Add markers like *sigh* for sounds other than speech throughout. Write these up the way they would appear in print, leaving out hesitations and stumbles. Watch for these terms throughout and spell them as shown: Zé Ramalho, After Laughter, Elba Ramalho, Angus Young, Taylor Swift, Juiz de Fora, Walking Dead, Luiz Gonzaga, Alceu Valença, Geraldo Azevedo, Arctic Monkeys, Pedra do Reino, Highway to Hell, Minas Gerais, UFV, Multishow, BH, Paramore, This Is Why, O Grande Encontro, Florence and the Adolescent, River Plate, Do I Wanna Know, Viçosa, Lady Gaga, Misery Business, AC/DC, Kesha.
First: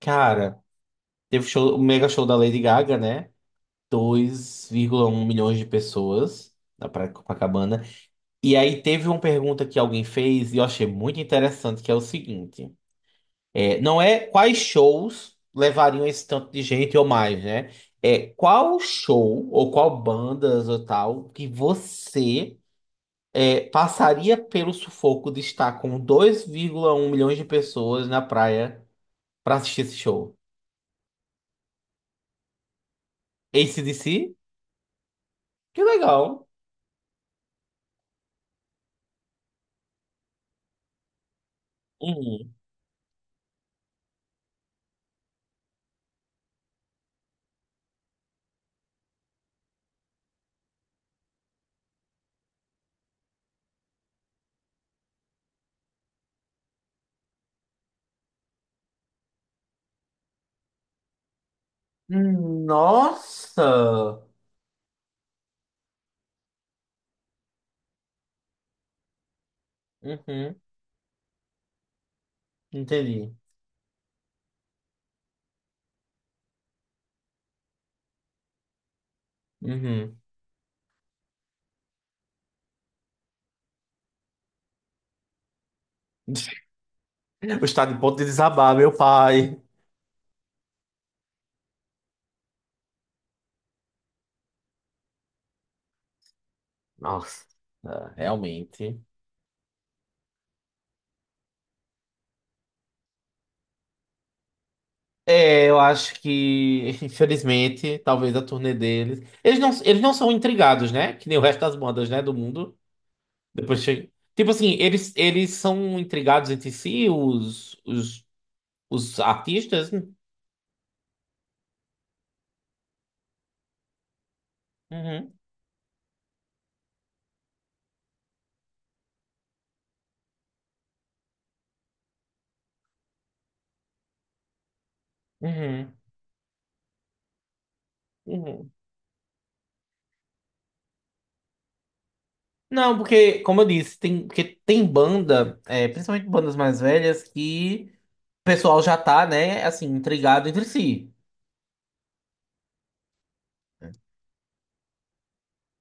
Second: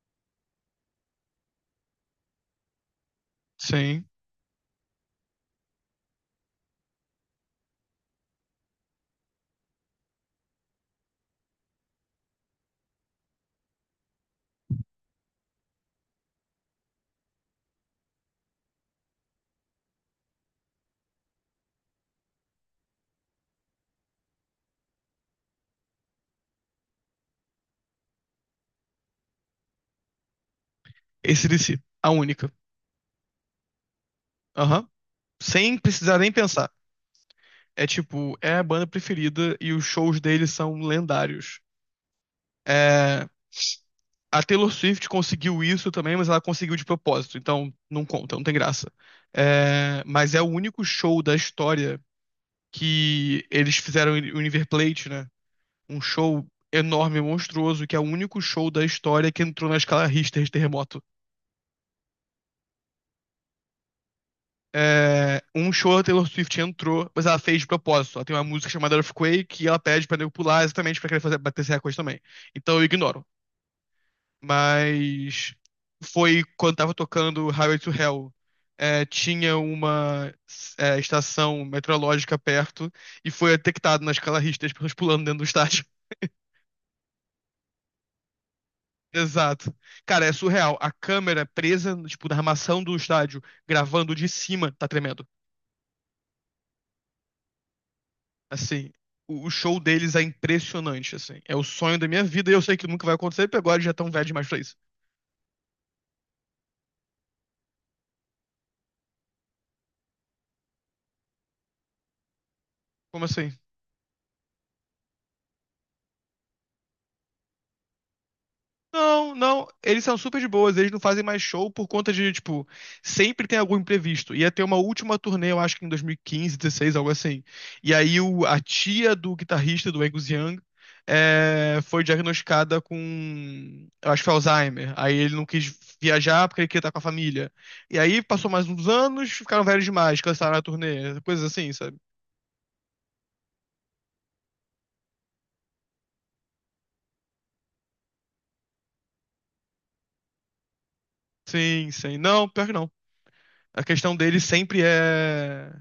Cara, teve o show, o mega show da Lady Gaga, né? Sim. 2,1 milhões de pessoas na Praia de Copacabana. E aí teve uma pergunta que alguém fez e eu achei muito interessante, que é o seguinte. É, não é quais shows levariam esse tanto de gente ou mais, né? É qual show ou qual bandas ou tal que você passaria pelo sufoco de estar com 2,1 milhões de pessoas na praia pra assistir esse show? AC/DC, a única. AC/DC? Aham. Sem Que precisar legal. nem pensar. É a banda preferida e os shows deles são lendários. Hum. É, a Taylor Swift conseguiu isso também, mas ela conseguiu de propósito, então não conta, não tem graça. É, mas é o único show da história que eles fizeram o River Plate, né? Um show enorme, monstruoso, que é o único show da história que entrou na escala Richter de terremoto. Nossa! É, um show da Taylor Swift entrou, mas ela fez de propósito. Ela tem uma música chamada Earthquake e ela pede pra nego Uhum. pular exatamente pra querer fazer, bater esse recorde também. Então eu ignoro. Entendi. Mas foi quando tava tocando Highway to Hell. Tinha Uhum. uma estação meteorológica perto e foi detectado na escala Richter as pessoas pulando dentro do estádio. *laughs* O estado de ponto de desabar, meu *laughs* pai. Exato. Cara, é surreal. A câmera presa, tipo, na armação do estádio, gravando de cima, tá tremendo. Nossa, Assim, realmente. o show deles é impressionante, assim. É o sonho da minha vida e eu sei que nunca vai acontecer, porque agora eles já tão velhos demais pra isso. É, eu acho que, *laughs* infelizmente, talvez a turnê deles. Eles não são intrigados, né? Que nem o resto das bandas, né? Do mundo. Como assim? Depois chega. Tipo assim, eles são intrigados entre si, os Não, não, artistas. eles são super de boas, eles não fazem mais show por conta de, tipo, sempre tem algum imprevisto. Ia ter uma última Uhum. turnê, eu acho que em 2015, 16, algo assim. E aí o, a tia do guitarrista do Angus Young foi diagnosticada com, eu acho que foi Alzheimer. Aí ele não quis Uhum. viajar porque ele queria estar com a família. E aí passou mais Uhum. uns anos, ficaram velhos demais, cancelaram a turnê, coisas assim, sabe? Não, porque, como eu disse, porque tem banda, principalmente bandas mais velhas, que o pessoal já tá, né, assim, intrigado entre si. Sim, sim. Não, pior que não. A questão deles sempre é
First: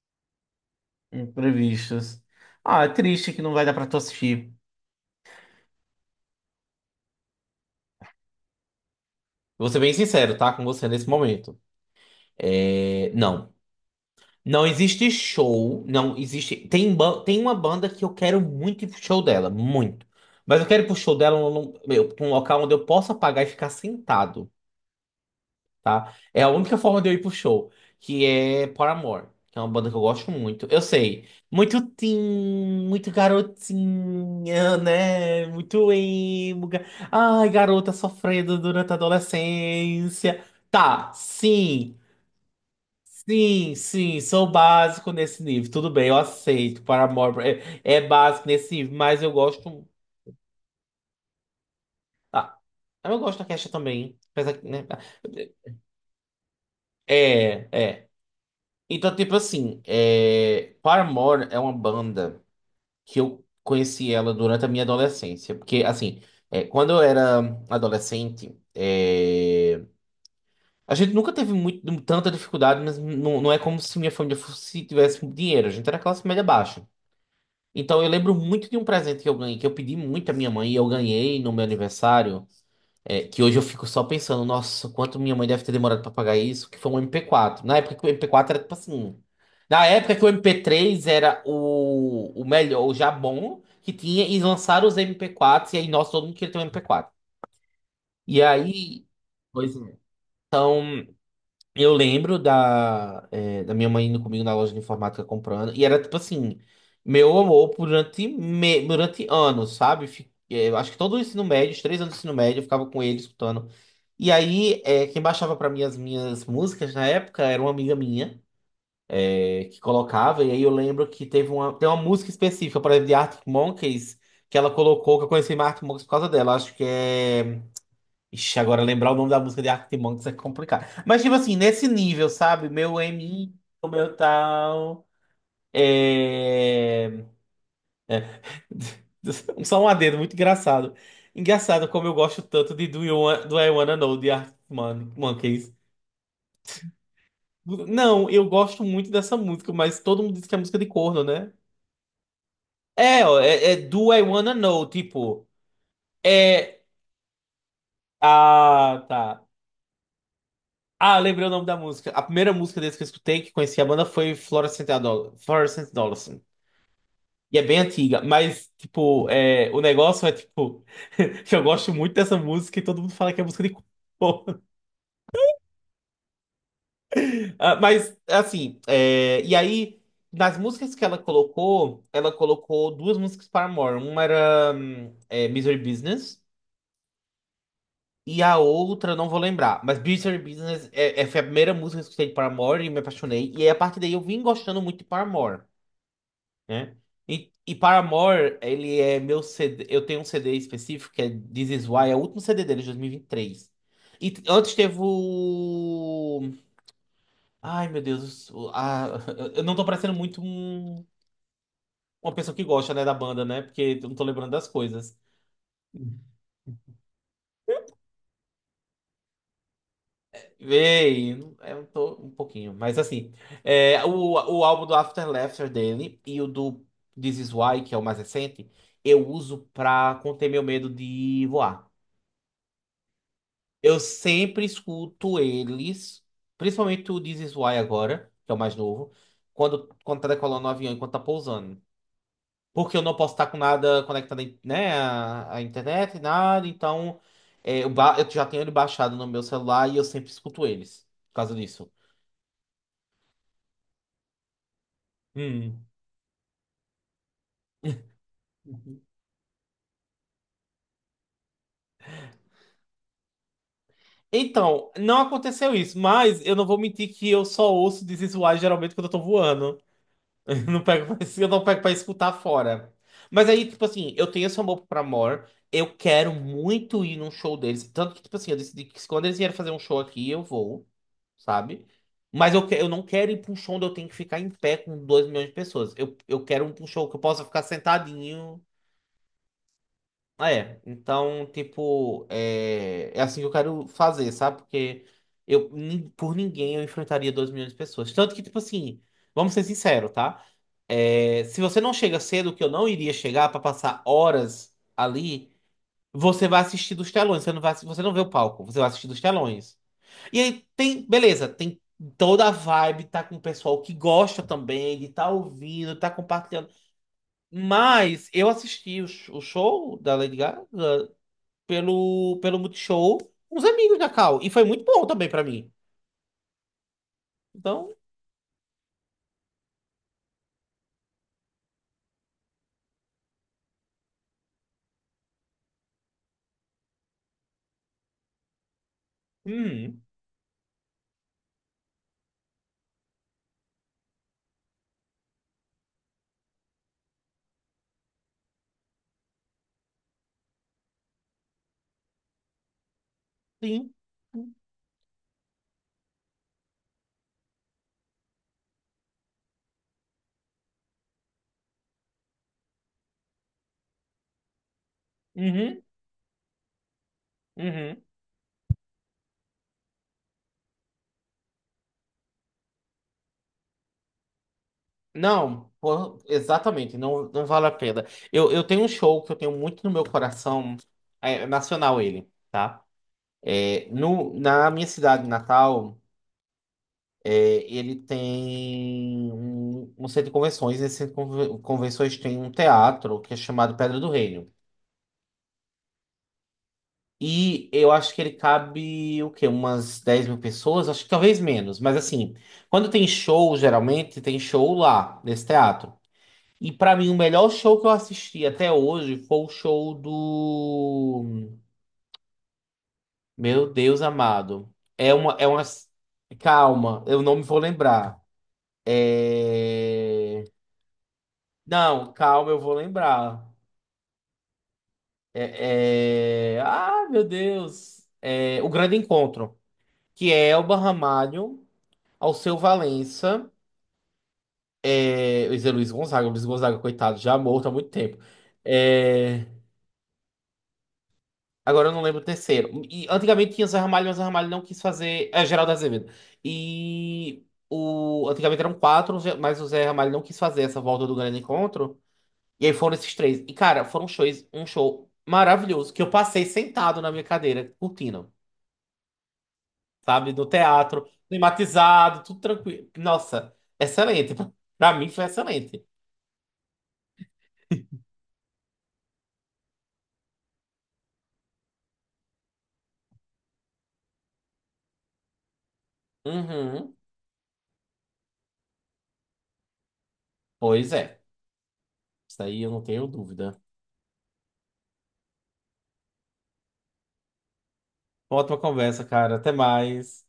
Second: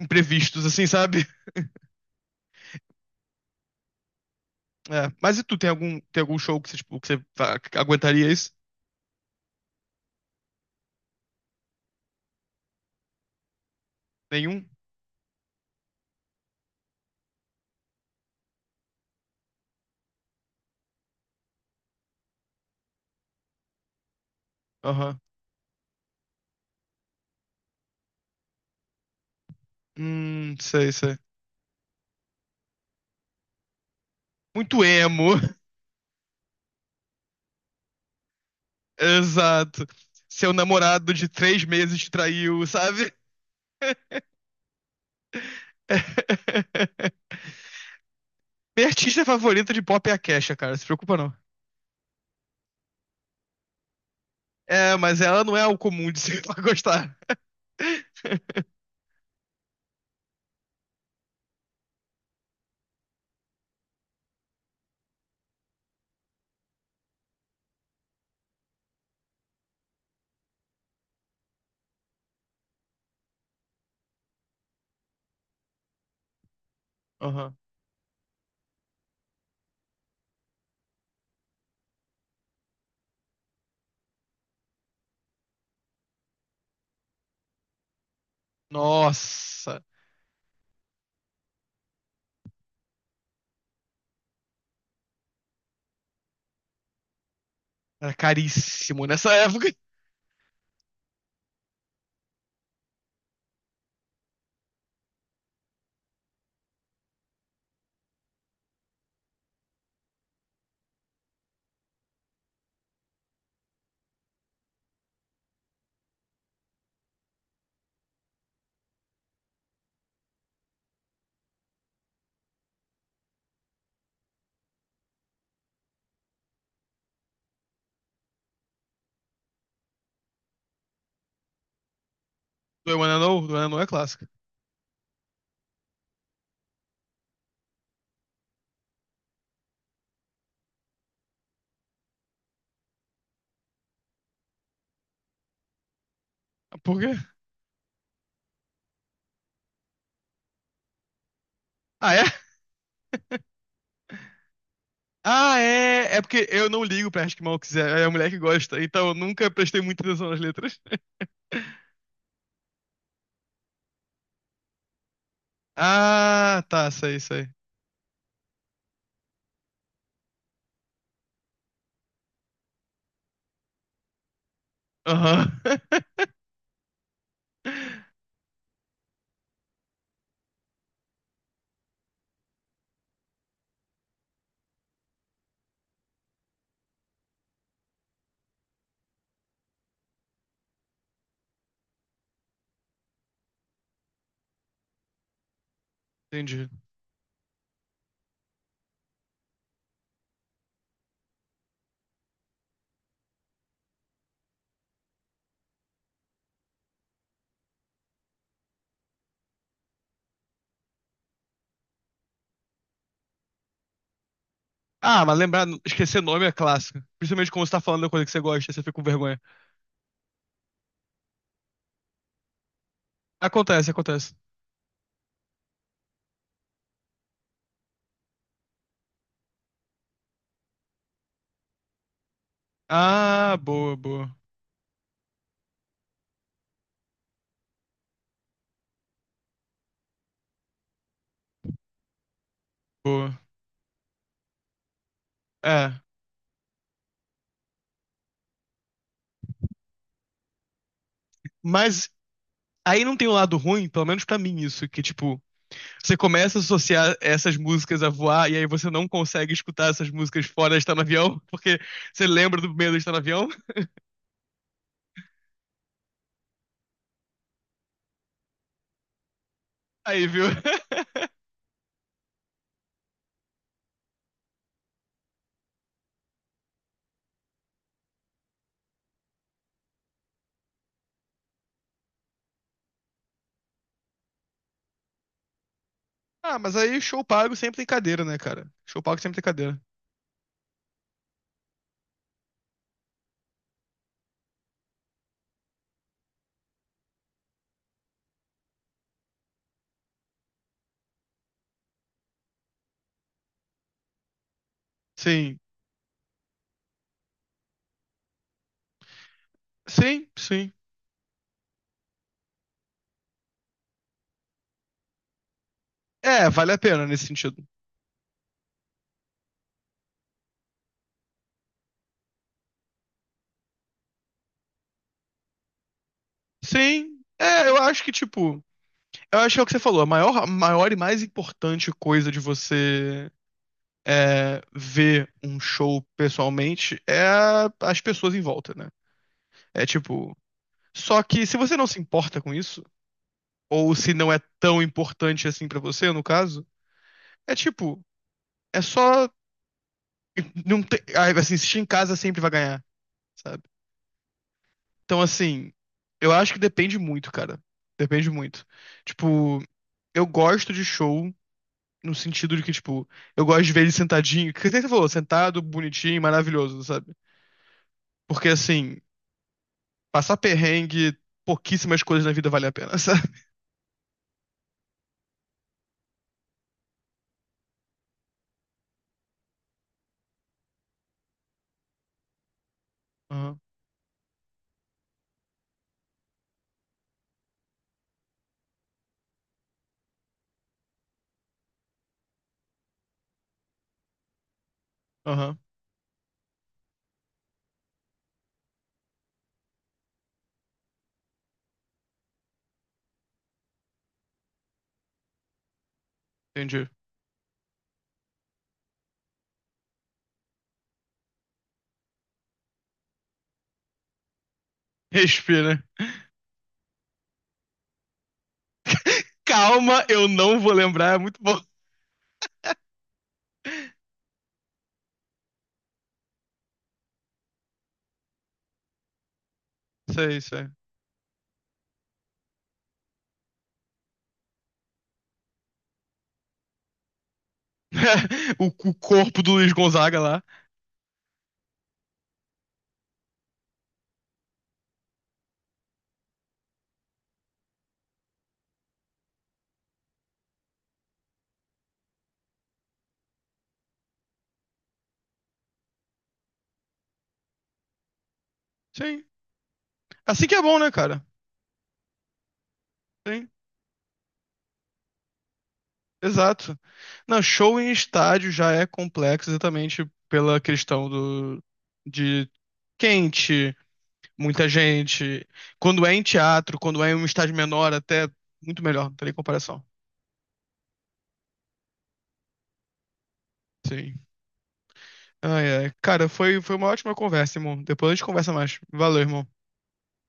imprevistos, assim, sabe? Imprevistos. Ah, é triste que não vai dar pra tu assistir. É, mas e tu, tem algum show que você, tipo, que você que aguentaria isso? Vou ser bem sincero, tá? Com você nesse momento. É, não. Não Nenhum? existe show, não existe. Tem uma banda que eu quero muito ir pro show dela, muito. Mas eu quero ir pro show dela pra um local onde eu possa pagar e ficar sentado. Aham. Tá? É a única forma de eu ir pro show, que é Paramore, que é uma banda que eu gosto muito. Eu Sei, sei. sei, muito teen, muito garotinha, Muito emo. né? *laughs* Muito emo. Ai, garota sofrendo durante a Exato. adolescência. Seu namorado Tá, de três sim. meses te traiu, sabe? Sim, sim, sou básico nesse nível. Tudo bem, eu aceito. *laughs* Paramore é básico nesse Minha nível, mas artista eu favorita de gosto. pop é a Kesha, cara. Se preocupa não. Ah, eu gosto da Kesha também. Apesar que, né? É, mas ela não é o comum de se *laughs* pra gostar. É, é. Então, tipo assim, Paramore é uma banda que eu conheci ela durante a minha adolescência. Porque, assim, quando eu era adolescente, a gente nunca teve muito, tanta dificuldade, mas não é como se minha família tivesse dinheiro. A gente era classe média baixa. Aham. Então, eu lembro muito de um presente que eu ganhei, que eu pedi muito à minha mãe e eu ganhei no meu aniversário. Que hoje eu fico só pensando, nossa, quanto minha mãe deve ter demorado pra pagar isso, que foi um MP4. Na época que o MP4 era tipo assim. Nossa. Na época que o MP3 era o melhor, o já bom que tinha, e lançaram os MP4, e aí, nossa, todo mundo queria ter um MP4. Era E aí. caríssimo nessa época. Pois é. Eu lembro da minha mãe indo comigo na loja de informática comprando. E era tipo assim, meu amor durante anos, sabe? Eu acho que todo o ensino médio, os 3 anos do ensino médio, eu ficava com ele escutando. E aí, quem baixava pra mim as minhas músicas na época era uma amiga minha, que colocava. E aí eu lembro que tem uma música específica, por exemplo, de Arctic Monkeys, que ela colocou, que eu conheci mais Arctic Monkeys por causa dela. Acho que é. Ixi, agora lembrar o nome da música de Arctic Monkeys é complicado. Mas, tipo assim, nesse nível, sabe? Do I Meu Wanna Know? M, Do I Wanna Know é o meu clássico. tal. É. *laughs* Só um adendo, muito engraçado. Engraçado como eu gosto tanto de Do I Wanna Know de Arctic Monkeys. Ah, por quê? Não, eu gosto muito dessa música, mas todo mundo diz que é música de corno, né? Ah, é? É, ó, é Do I Wanna Know, tipo. Ah, é! É porque eu É. não ligo pra Acho que Mal Quiser. É a mulher que gosta. Ah, Então eu tá. nunca prestei muita atenção nas letras. *laughs* Ah, eu lembrei o nome da música. A primeira música deles que eu escutei, que conheci a banda, foi Florence and the Adolescent. Ah, tá, sei, sei. E é bem antiga, mas, tipo, o negócio é, tipo, *laughs* que eu gosto muito dessa música e todo mundo fala que é música de corno. *laughs* Aham. Ah, mas, *laughs* assim, e aí, nas músicas que ela colocou duas músicas para Paramore. Uma era Misery Business e a outra, eu não vou lembrar. Mas Misery Business foi a primeira música que eu escutei de Paramore e me apaixonei. E aí, a partir daí, eu vim gostando muito de Paramore, Entendi. né? E Paramore, ele é meu CD. Eu tenho um CD específico que é This Is Why, é o último CD dele, de 2023. Antes teve o. Ai, meu Deus. *laughs* Eu não tô parecendo muito uma pessoa que gosta, né, da banda, né? Porque eu não tô lembrando das coisas. Ah, mas lembrar, esquecer nome é clássico. Principalmente quando você tá falando da coisa que você gosta, você fica com vergonha. Ei, eu tô um pouquinho, mas assim, Acontece, o, acontece. o álbum do After Laughter dele e o do This Is Why, que é o mais recente, eu uso pra conter meu medo de voar. Ah, boa, Eu boa, sempre escuto eles, principalmente o This Is Why agora, que é o mais novo, quando tá decolando o avião, enquanto tá pousando. Porque eu não posso boa. estar com nada conectado, né, à É. internet, nada, então eu já tenho ele baixado no meu celular e eu sempre escuto eles, por causa disso. Mas aí não tem o lado ruim, pelo menos pra mim, isso, que tipo. Hum. Você começa a associar essas músicas a voar, e aí você não consegue escutar essas músicas fora de estar no avião, *laughs* porque você lembra do medo de estar no avião. Então, não aconteceu isso, mas eu não vou mentir que eu só ouço This Is Why geralmente quando eu tô voando. Aí, viu? *laughs* Eu não pego, pra- *laughs* *laughs* Eu não pego pra escutar fora. Mas aí, tipo assim, eu tenho esse amor pra Amor. Eu quero muito ir num show deles. Tanto que, tipo assim, eu decidi que quando eles vierem fazer um show aqui, eu vou, sabe? Mas eu não quero ir pra um show onde eu tenho que ficar em pé com 2 milhões de pessoas. Eu Ah, quero mas um aí show que eu show possa pago ficar sempre tem cadeira, né, sentadinho. cara? Show pago sempre tem cadeira. Ah, é. Então, tipo, é assim que eu quero fazer, sabe? Porque por ninguém eu enfrentaria 2 milhões de pessoas. Tanto que, tipo assim, vamos ser sinceros, tá? É, se você não chega cedo, que eu não iria chegar para passar horas ali, Sim, você vai assistir dos telões, você não vê o palco, você vai assistir dos telões. sim, E aí sim. tem, beleza, tem toda a vibe, tá com o pessoal que gosta também, de tá ouvindo, tá É, compartilhando. vale a pena nesse sentido. Mas eu assisti o show da Lady Gaga pelo Multishow com os amigos da Cal, e foi muito bom também para mim. Sim, é, eu Então, acho que, tipo, eu acho que é o que você falou, a maior e mais importante coisa de você é, ver um show pessoalmente é as pessoas em volta, né? É hum, tipo, só que se você não se importa com isso, ou se não é tão importante assim pra você, no caso, é tipo, é só não tem, ah, assim, assistir em casa sempre vai ganhar, sabe? sim, Então assim, eu acho que depende muito, cara. Depende muito. Tipo, eu gosto de show no sentido de que, tipo, eu gosto de ver ele sentadinho, que nem você falou, sentado, uhum, bonitinho, maravilhoso, sabe? uhum. Porque assim, passar perrengue, pouquíssimas coisas na vida vale a pena, *laughs* sabe? Não, pô, exatamente, não, não vale a pena. Eu tenho um show que eu tenho muito no meu coração, é nacional ele, tá? Aham, É, no, na minha cidade natal, é, ele tem um, centro de convenções. Nesse centro de convenções tem um teatro que é chamado Pedra do Reino. aham, E eu acho que ele cabe, o quê? Umas 10 mil pessoas, acho que talvez menos, mas assim, quando tem show, geralmente tem show lá, nesse teatro. E entendi. pra mim, o melhor show que eu assisti até hoje foi o show do. Meu Deus amado. É uma. É uma... Respira. Calma, eu não me vou lembrar. Calma, eu É... não vou lembrar, é muito bom. Não, calma, eu vou lembrar. É... Ah, meu Deus. É... O Grande Encontro, Isso que é isso aí. Elba Ramalho, Alceu Valença, Zé Luiz Gonzaga. Luiz Gonzaga, coitado, já morto há muito tempo. *laughs* O, o corpo É... do Luiz Gonzaga lá. Agora eu não lembro o terceiro. E antigamente tinha Zé Ramalho, mas Zé Ramalho não quis fazer. É, Geraldo Azevedo. Antigamente eram quatro, mas o Zé Ramalho não quis fazer essa volta do grande encontro. E aí foram esses três. E, cara, um show maravilhoso, que eu passei sentado na minha cadeira, curtindo, Sim. sabe? Assim No que é bom, né, teatro, cara? climatizado, tudo tranquilo. Sim, Nossa, excelente. *laughs* Pra mim foi excelente. exato. Não, show em estádio já é complexo exatamente pela questão do, de quente, muita gente. Quando é em teatro, Uhum. quando é em um estádio menor, até muito melhor, não tem nem comparação. Pois é. Isso aí eu não tenho dúvida. Sim. Ai, ai. Cara, foi uma ótima conversa, irmão. Depois a gente conversa Ótima mais. conversa, Valeu, cara. irmão. Até mais.